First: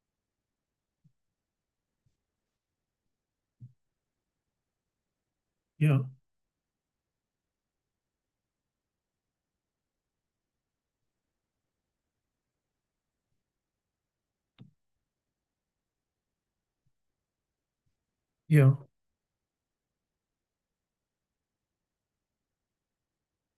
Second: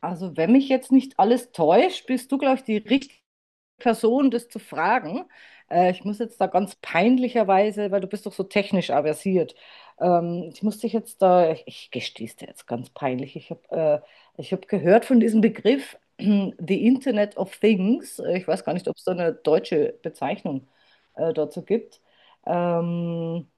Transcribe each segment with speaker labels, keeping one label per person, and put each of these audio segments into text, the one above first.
Speaker 1: Also, wenn mich jetzt nicht alles täuscht, bist du, glaube ich, die richtige Person, das zu fragen.
Speaker 2: Ja,
Speaker 1: Ich muss jetzt da ganz peinlicherweise, weil du bist doch so technisch aversiert. Ich muss dich jetzt da, ich gestehe es dir jetzt ganz peinlich. Ich hab gehört von diesem Begriff, The Internet of Things. Ich weiß gar
Speaker 2: ja.
Speaker 1: nicht, ob es da eine deutsche Bezeichnung dazu gibt. Ähm,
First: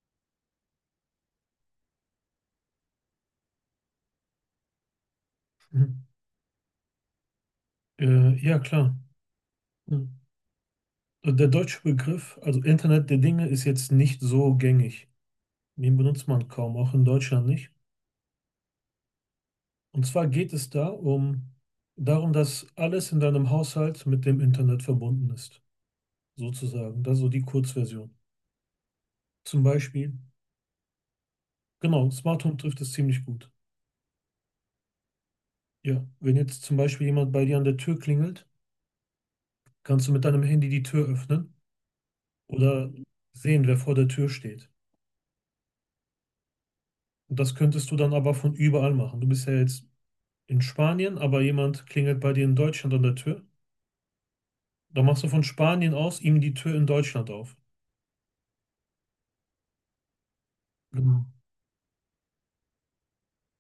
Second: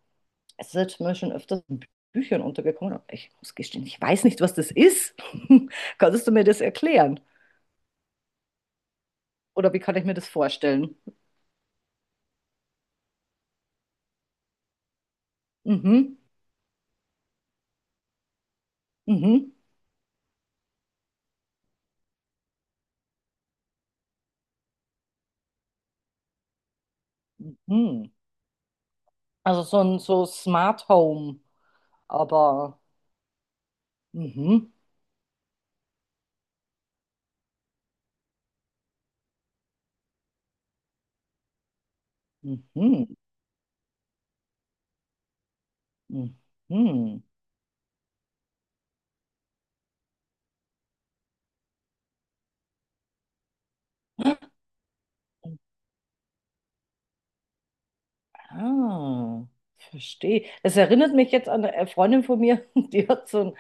Speaker 1: Es ist jetzt mir schon öfters in Büchern untergekommen, aber ich muss gestehen, ich weiß nicht, was das ist.
Speaker 2: Mhm.
Speaker 1: Kannst du mir das erklären?
Speaker 2: Ja, klar.
Speaker 1: Oder wie kann ich mir
Speaker 2: Mhm.
Speaker 1: das vorstellen?
Speaker 2: Der deutsche Begriff, also Internet der Dinge, ist jetzt nicht so gängig. Den
Speaker 1: Mhm,
Speaker 2: benutzt man kaum, auch in Deutschland nicht.
Speaker 1: mhm,
Speaker 2: Und zwar geht es da um darum, dass alles in deinem Haushalt mit dem Internet verbunden ist, sozusagen. Das ist so die
Speaker 1: mhm.
Speaker 2: Kurzversion. Zum
Speaker 1: Also so ein
Speaker 2: Beispiel,
Speaker 1: so Smart Home,
Speaker 2: genau, Smart Home trifft
Speaker 1: aber,
Speaker 2: es ziemlich gut.
Speaker 1: mhm,
Speaker 2: Ja, wenn jetzt zum Beispiel jemand bei dir an der Tür klingelt, kannst du mit deinem Handy die Tür öffnen oder
Speaker 1: mhm,
Speaker 2: sehen, wer vor der Tür steht.
Speaker 1: mhm.
Speaker 2: Und das könntest du dann aber von überall machen. Du bist ja jetzt in Spanien, aber jemand klingelt bei dir in Deutschland an der Tür. Dann machst du von Spanien aus ihm die Tür in Deutschland auf.
Speaker 1: Ah, verstehe. Es erinnert
Speaker 2: Genau.
Speaker 1: mich jetzt an eine Freundin von mir,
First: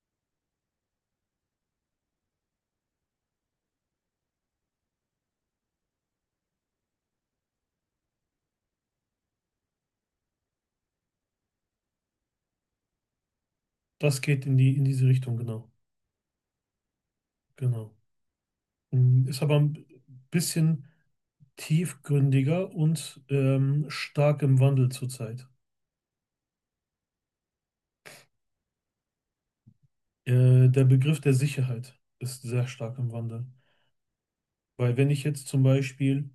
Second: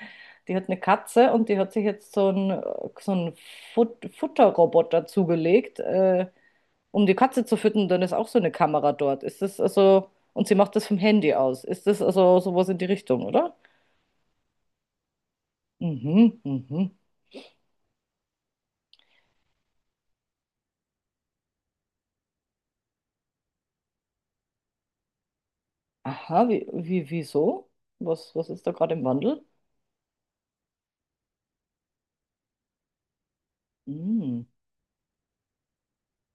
Speaker 1: die hat eine Katze und die hat sich jetzt so einen Futterroboter zugelegt. Um die Katze zu füttern, dann ist auch so eine Kamera dort. Und sie macht das vom Handy aus. Ist das also sowas in die Richtung, oder?
Speaker 2: Das geht in diese Richtung, genau.
Speaker 1: Mhm, mhm.
Speaker 2: Genau. Ist aber ein bisschen tiefgründiger und stark im Wandel zurzeit.
Speaker 1: Aha, wieso? Was ist da gerade im Wandel?
Speaker 2: Der Begriff der Sicherheit ist sehr stark im Wandel.
Speaker 1: Mhm.
Speaker 2: Weil wenn ich jetzt zum Beispiel,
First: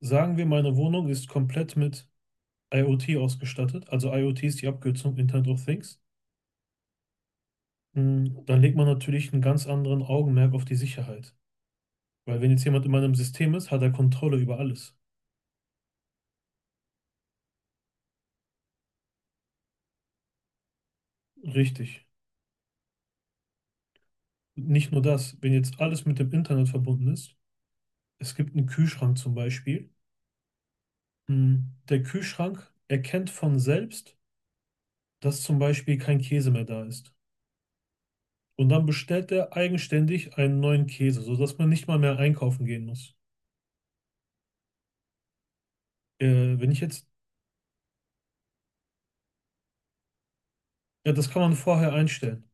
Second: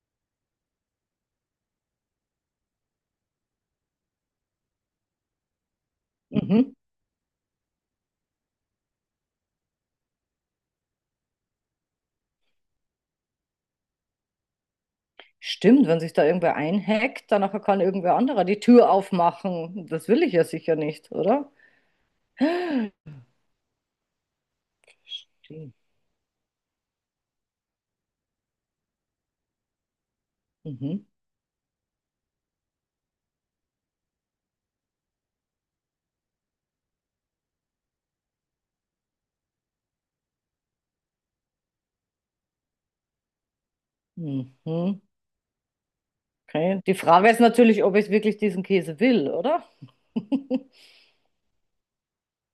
Speaker 2: sagen wir, meine Wohnung ist komplett mit IoT ausgestattet, also IoT ist die Abkürzung Internet of Things.
Speaker 1: Mhm.
Speaker 2: Dann legt man natürlich einen ganz anderen Augenmerk auf die Sicherheit. Weil wenn jetzt jemand in meinem System ist, hat er Kontrolle über alles.
Speaker 1: Stimmt, wenn sich da irgendwer einhackt, dann kann irgendwer anderer die Tür aufmachen. Das will ich ja sicher nicht, oder?
Speaker 2: Richtig. Nicht nur das, wenn
Speaker 1: Stimmt.
Speaker 2: jetzt alles mit dem Internet verbunden ist, es gibt einen Kühlschrank zum Beispiel.
Speaker 1: Mhm.
Speaker 2: mm, Der Kühlschrank erkennt von selbst, dass zum Beispiel kein Käse mehr da ist. Und dann bestellt er eigenständig einen neuen Käse, sodass man nicht mal mehr einkaufen gehen muss.
Speaker 1: Mhm.
Speaker 2: Wenn ich
Speaker 1: Okay. Die
Speaker 2: jetzt,
Speaker 1: Frage ist natürlich, ob ich wirklich diesen Käse will, oder?
Speaker 2: Ja, das kann man vorher einstellen.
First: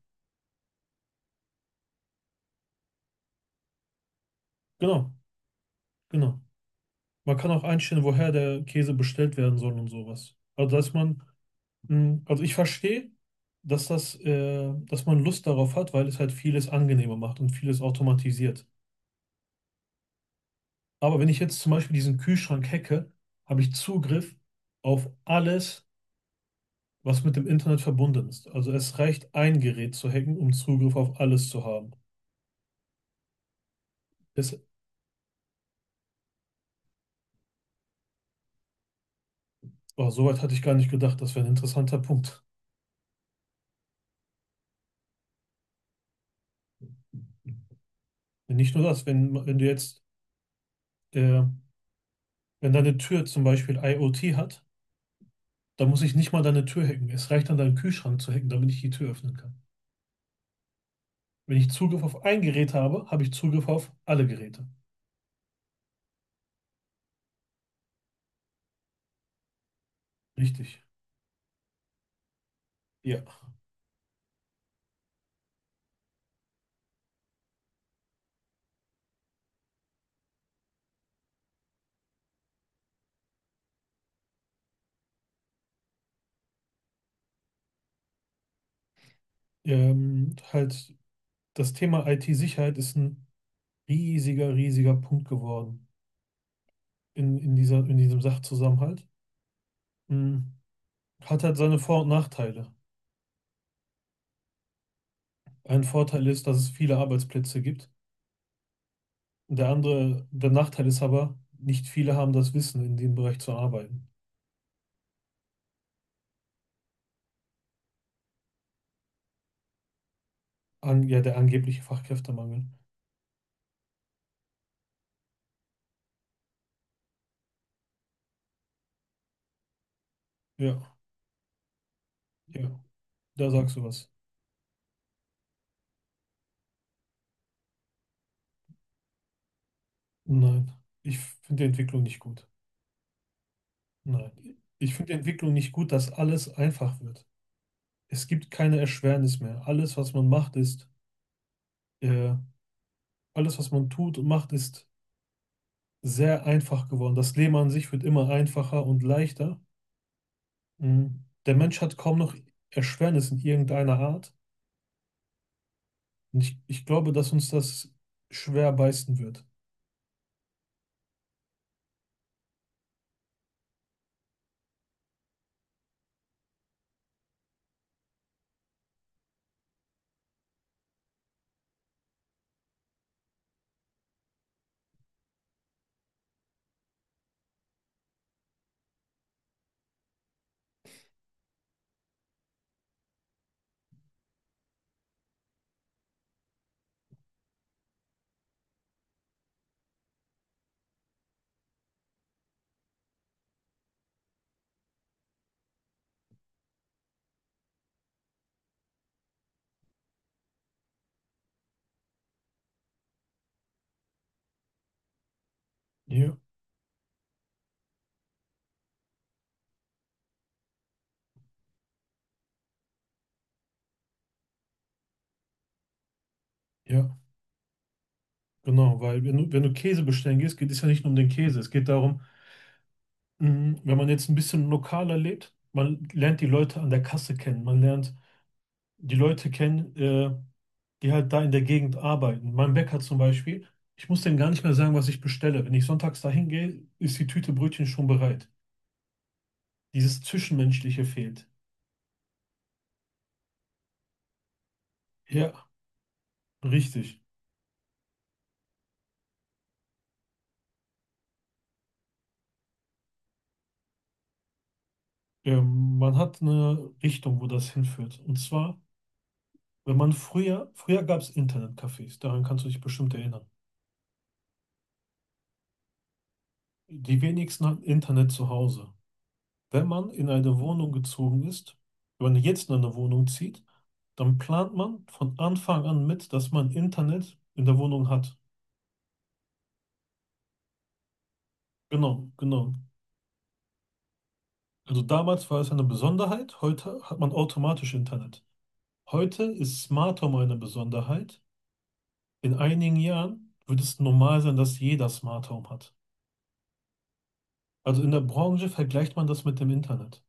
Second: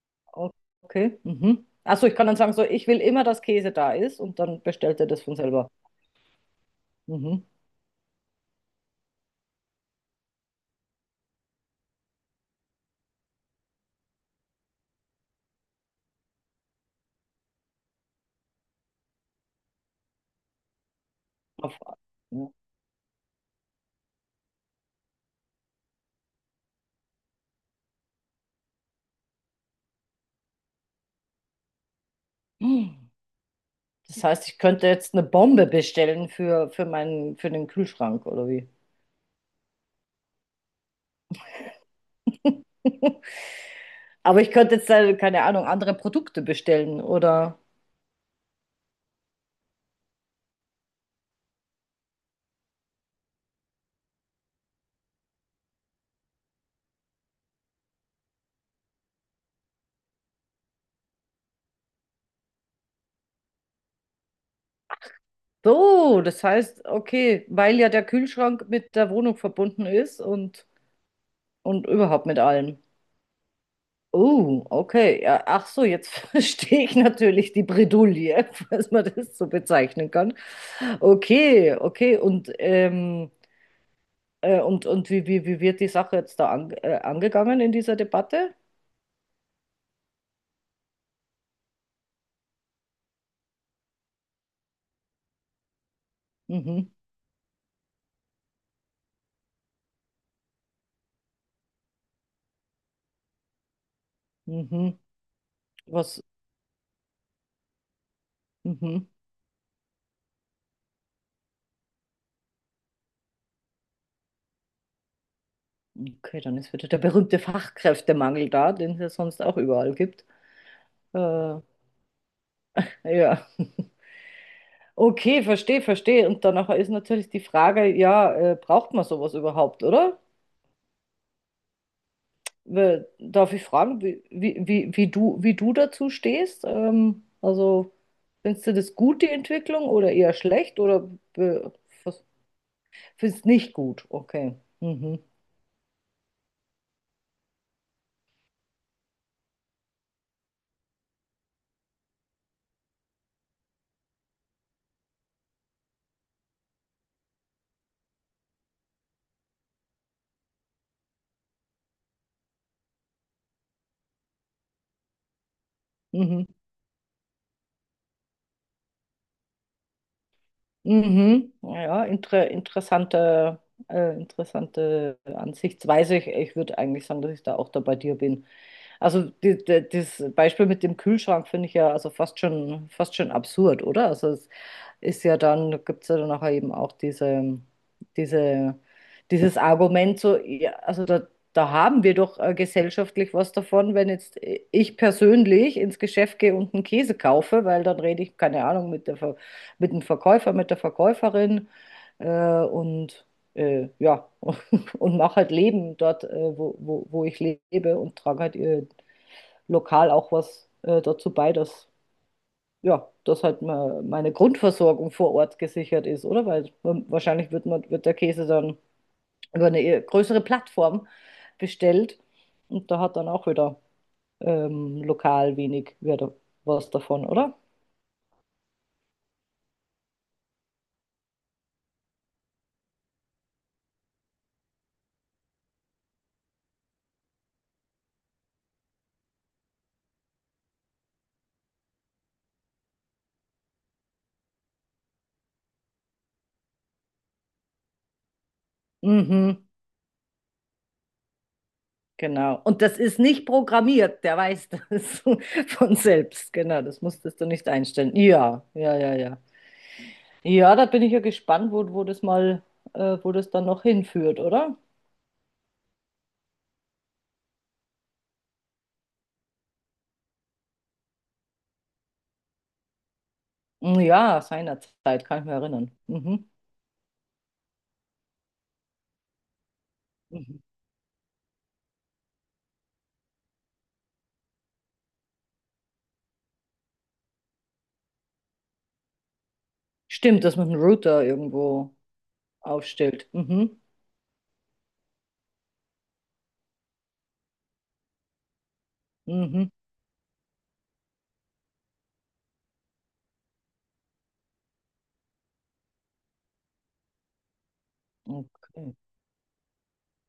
Speaker 1: Okay. Mhm. Achso, ich kann dann sagen, so, ich will immer, dass Käse da ist und dann bestellt er
Speaker 2: Genau,
Speaker 1: das von selber.
Speaker 2: genau. Man
Speaker 1: Mhm.
Speaker 2: kann auch einstellen, woher der Käse bestellt werden soll und sowas. Also ich verstehe, dass man Lust darauf hat, weil es halt vieles angenehmer macht und vieles automatisiert. Aber wenn ich jetzt zum
Speaker 1: Auf,
Speaker 2: Beispiel diesen
Speaker 1: ja.
Speaker 2: Kühlschrank hacke, habe ich Zugriff auf alles, was mit dem Internet verbunden ist. Also es reicht ein Gerät zu hacken, um Zugriff auf alles zu haben.
Speaker 1: Hm. Das heißt,
Speaker 2: Das,
Speaker 1: ich könnte jetzt eine Bombe bestellen für den Kühlschrank oder wie?
Speaker 2: oh, soweit hatte ich gar nicht gedacht. Das wäre ein interessanter Punkt.
Speaker 1: Aber ich könnte jetzt, keine Ahnung, andere Produkte bestellen oder.
Speaker 2: Nicht nur das, wenn du jetzt, äh, wenn deine Tür zum Beispiel IoT hat, da muss ich nicht mal deine Tür hacken. Es reicht dann, deinen Kühlschrank zu hacken, damit ich die Tür öffnen kann. Wenn ich Zugriff auf ein Gerät habe, habe ich Zugriff auf alle Geräte.
Speaker 1: So, das heißt, okay, weil ja der Kühlschrank mit der Wohnung verbunden ist und,
Speaker 2: Richtig.
Speaker 1: und überhaupt mit allem.
Speaker 2: Ja.
Speaker 1: Oh, okay. Ja, ach so, jetzt verstehe ich natürlich die Bredouille, falls man das so bezeichnen kann. Okay, okay. Und wie wird die Sache jetzt da angegangen in dieser Debatte?
Speaker 2: Ähm, halt, Das Thema IT-Sicherheit ist ein riesiger, riesiger Punkt geworden
Speaker 1: Mhm,
Speaker 2: in dieser, in diesem Sachzusammenhalt. Hm. Hat halt seine Vor- und Nachteile.
Speaker 1: mhm.
Speaker 2: Ein
Speaker 1: Was?
Speaker 2: Vorteil ist, dass es viele Arbeitsplätze gibt.
Speaker 1: Mhm.
Speaker 2: Der Nachteil ist aber, nicht viele haben das Wissen, in dem Bereich zu arbeiten.
Speaker 1: Okay, dann ist wieder der berühmte Fachkräftemangel da, den es ja sonst auch überall gibt.
Speaker 2: An, ja, der
Speaker 1: Äh,
Speaker 2: angebliche Fachkräftemangel.
Speaker 1: ja. Okay, verstehe, verstehe. Und danach ist natürlich die Frage, ja, braucht man sowas überhaupt, oder?
Speaker 2: Ja. Ja. Da
Speaker 1: Darf ich
Speaker 2: sagst du
Speaker 1: fragen,
Speaker 2: was.
Speaker 1: wie du dazu stehst? Also, findest du das gut, die Entwicklung, oder eher
Speaker 2: Nein,
Speaker 1: schlecht, oder
Speaker 2: ich
Speaker 1: äh,
Speaker 2: finde die Entwicklung nicht
Speaker 1: was-
Speaker 2: gut.
Speaker 1: findest nicht gut?
Speaker 2: Nein,
Speaker 1: Okay.
Speaker 2: ich finde die
Speaker 1: Mhm.
Speaker 2: Entwicklung nicht gut, dass alles einfach wird. Es gibt keine Erschwernis mehr. Äh, Alles, was man tut und macht, ist sehr einfach geworden. Das Leben an sich wird immer einfacher und leichter. Mhm. Der Mensch hat kaum noch Erschwernis in irgendeiner Art. Und
Speaker 1: Mhm.
Speaker 2: ich glaube, dass uns das schwer beißen wird.
Speaker 1: Mhm. Ja, interessante Ansichtsweise. Ich würde eigentlich sagen, dass ich da auch da bei dir bin. Also, das Beispiel mit dem Kühlschrank finde ich ja also fast schon absurd, oder? Also, es ist ja dann, gibt es ja dann nachher eben auch diese, dieses Argument, so, ja, also da haben wir doch gesellschaftlich was davon, wenn jetzt ich persönlich ins Geschäft gehe und einen Käse kaufe, weil dann rede ich, keine Ahnung, mit dem Verkäufer, mit der Verkäuferin äh, und ja, und mache halt Leben dort, wo ich lebe und trage halt lokal auch was dazu bei, dass halt meine Grundversorgung vor Ort gesichert ist,
Speaker 2: Ja,
Speaker 1: oder? Weil wahrscheinlich wird der Käse dann über eine eher größere Plattform bestellt und da hat dann auch wieder lokal wenig wieder was
Speaker 2: ja,
Speaker 1: davon, oder?
Speaker 2: genau. Weil wenn du Käse bestellen gehst, geht es ja nicht nur um den Käse. Es geht darum, wenn man jetzt ein bisschen lokaler lebt, man lernt die Leute an der Kasse kennen. Man lernt die Leute kennen, die halt da in der Gegend arbeiten. Mein Bäcker zum Beispiel, ich muss dem gar nicht mehr sagen, was ich bestelle. Wenn ich sonntags dahin gehe, ist die Tüte Brötchen schon bereit.
Speaker 1: Mhm,
Speaker 2: Dieses Zwischenmenschliche fehlt.
Speaker 1: genau. Und das ist nicht programmiert, der weiß das
Speaker 2: Ja,
Speaker 1: von selbst. Genau, das
Speaker 2: richtig.
Speaker 1: musstest du nicht einstellen. Ja, ja, ja, ja. Ja, da bin ich ja gespannt, wo das dann noch hinführt, oder?
Speaker 2: Man hat eine Richtung, wo das hinführt. Und zwar, wenn man früher, früher gab es Internetcafés, daran kannst du dich bestimmt erinnern.
Speaker 1: Ja, seinerzeit kann ich mich erinnern. Mhm.
Speaker 2: Die wenigsten hatten Internet zu Hause. Wenn man in eine
Speaker 1: Mhm.
Speaker 2: Wohnung gezogen ist, Wenn man jetzt in eine Wohnung zieht, dann plant man von Anfang an mit, dass man Internet in der Wohnung hat.
Speaker 1: Stimmt, dass man einen Router irgendwo
Speaker 2: Genau, genau.
Speaker 1: aufstellt. Mhm.
Speaker 2: Also damals war es eine Besonderheit, heute hat man automatisch Internet. Heute
Speaker 1: Mhm.
Speaker 2: ist Smart Home eine Besonderheit. In einigen Jahren wird es normal sein, dass jeder Smart Home hat. Also in der Branche
Speaker 1: Okay.
Speaker 2: vergleicht man das mit dem Internet.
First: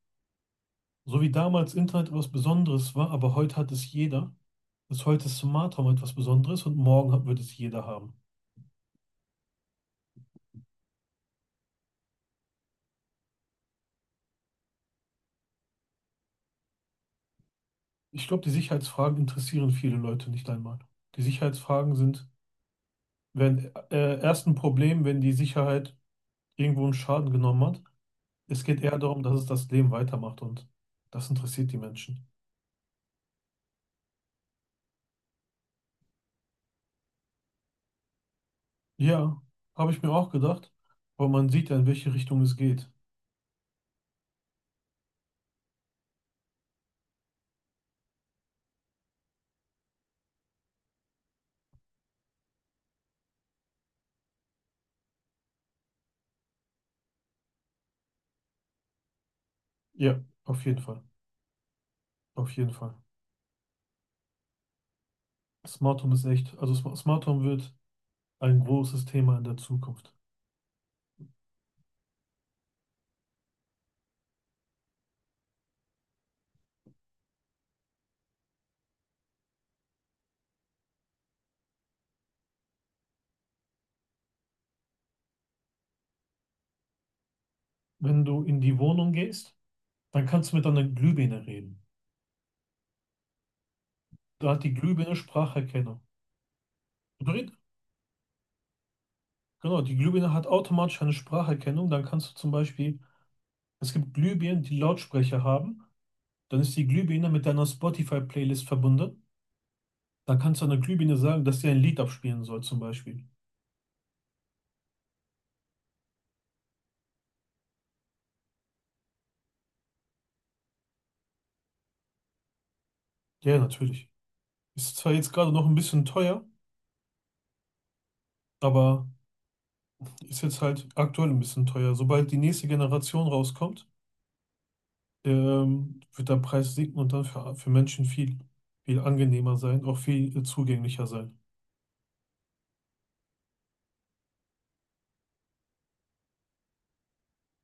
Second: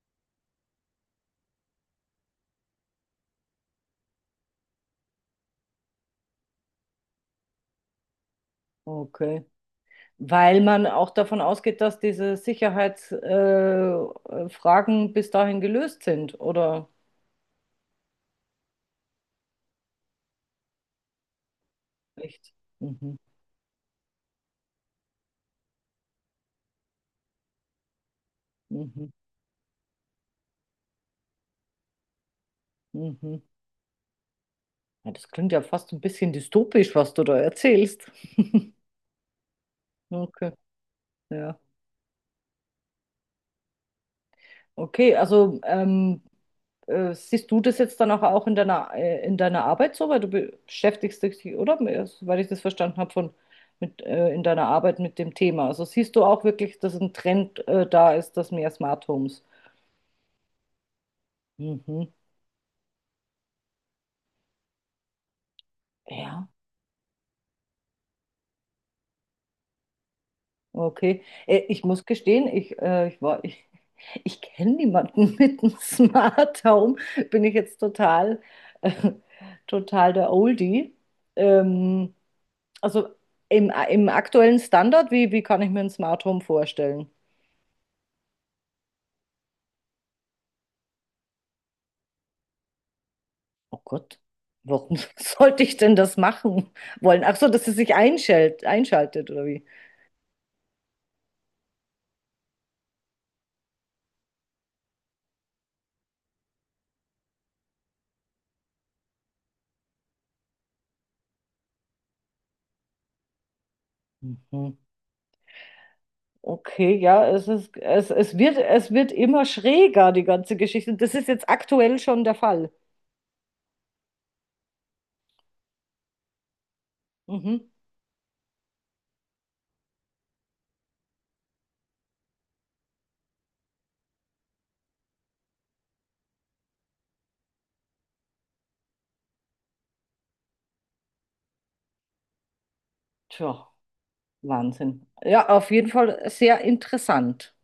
Speaker 2: So wie damals Internet etwas Besonderes war, aber heute hat es jeder, ist heute Smart Home etwas Besonderes und morgen wird es jeder haben.
Speaker 1: Okay. Weil man auch davon ausgeht, dass diese Sicherheitsfragen Fragen bis dahin gelöst sind, oder?
Speaker 2: Ich glaube, die Sicherheitsfragen interessieren viele Leute nicht einmal. Die Sicherheitsfragen sind,
Speaker 1: Echt? Mhm.
Speaker 2: wenn erst ein Problem, wenn die Sicherheit irgendwo einen Schaden genommen hat. Es geht eher
Speaker 1: Mhm.
Speaker 2: darum, dass es das Leben weitermacht und das interessiert die Menschen.
Speaker 1: Mhm. Ja, das klingt ja fast ein bisschen dystopisch, was du da erzählst.
Speaker 2: Ja, habe ich mir auch
Speaker 1: Okay.
Speaker 2: gedacht, aber man
Speaker 1: Ja.
Speaker 2: sieht ja, in welche Richtung es geht.
Speaker 1: Okay, also siehst du das jetzt dann auch in deiner Arbeit so? Weil du beschäftigst dich, oder? Weil ich das verstanden habe in deiner Arbeit mit dem Thema. Also siehst du auch wirklich, dass ein Trend da ist, dass mehr Smart Homes.
Speaker 2: Ja, auf jeden Fall.
Speaker 1: Mhm.
Speaker 2: Auf jeden Fall. Smart Home ist
Speaker 1: Ja,
Speaker 2: echt, also Smart Home wird ein großes Thema in der Zukunft.
Speaker 1: okay. Ich muss gestehen, ich kenne niemanden mit einem Smart Home. Bin ich jetzt äh, total der Oldie. Ähm, Also im aktuellen Standard, wie kann ich mir ein Smart Home vorstellen?
Speaker 2: Wenn du in die Wohnung gehst, dann kannst du mit deiner Glühbirne reden.
Speaker 1: Oh Gott,
Speaker 2: Da hat die
Speaker 1: warum
Speaker 2: Glühbirne
Speaker 1: sollte ich denn
Speaker 2: Spracherkennung.
Speaker 1: das machen wollen?
Speaker 2: Du,
Speaker 1: Ach so,
Speaker 2: red,
Speaker 1: dass es sich einschaltet oder wie?
Speaker 2: Genau, die Glühbirne hat automatisch eine Spracherkennung. Dann kannst du zum Beispiel, Es gibt Glühbirnen, die Lautsprecher haben. Dann ist die Glühbirne mit deiner Spotify-Playlist verbunden. Dann kannst du einer Glühbirne sagen, dass sie ein Lied abspielen soll, zum Beispiel.
Speaker 1: Mhm. Okay, ja, es ist, es, es wird immer schräger, die ganze Geschichte. Das ist jetzt aktuell schon der Fall.
Speaker 2: Ja, natürlich. Ist zwar jetzt gerade noch ein bisschen teuer,
Speaker 1: Mhm.
Speaker 2: aber Ist jetzt halt aktuell ein bisschen teuer. Sobald die nächste Generation rauskommt, wird der Preis sinken und dann für Menschen viel, viel angenehmer sein, auch viel zugänglicher sein.
Speaker 1: Tja, Wahnsinn. Ja, auf jeden Fall sehr interessant.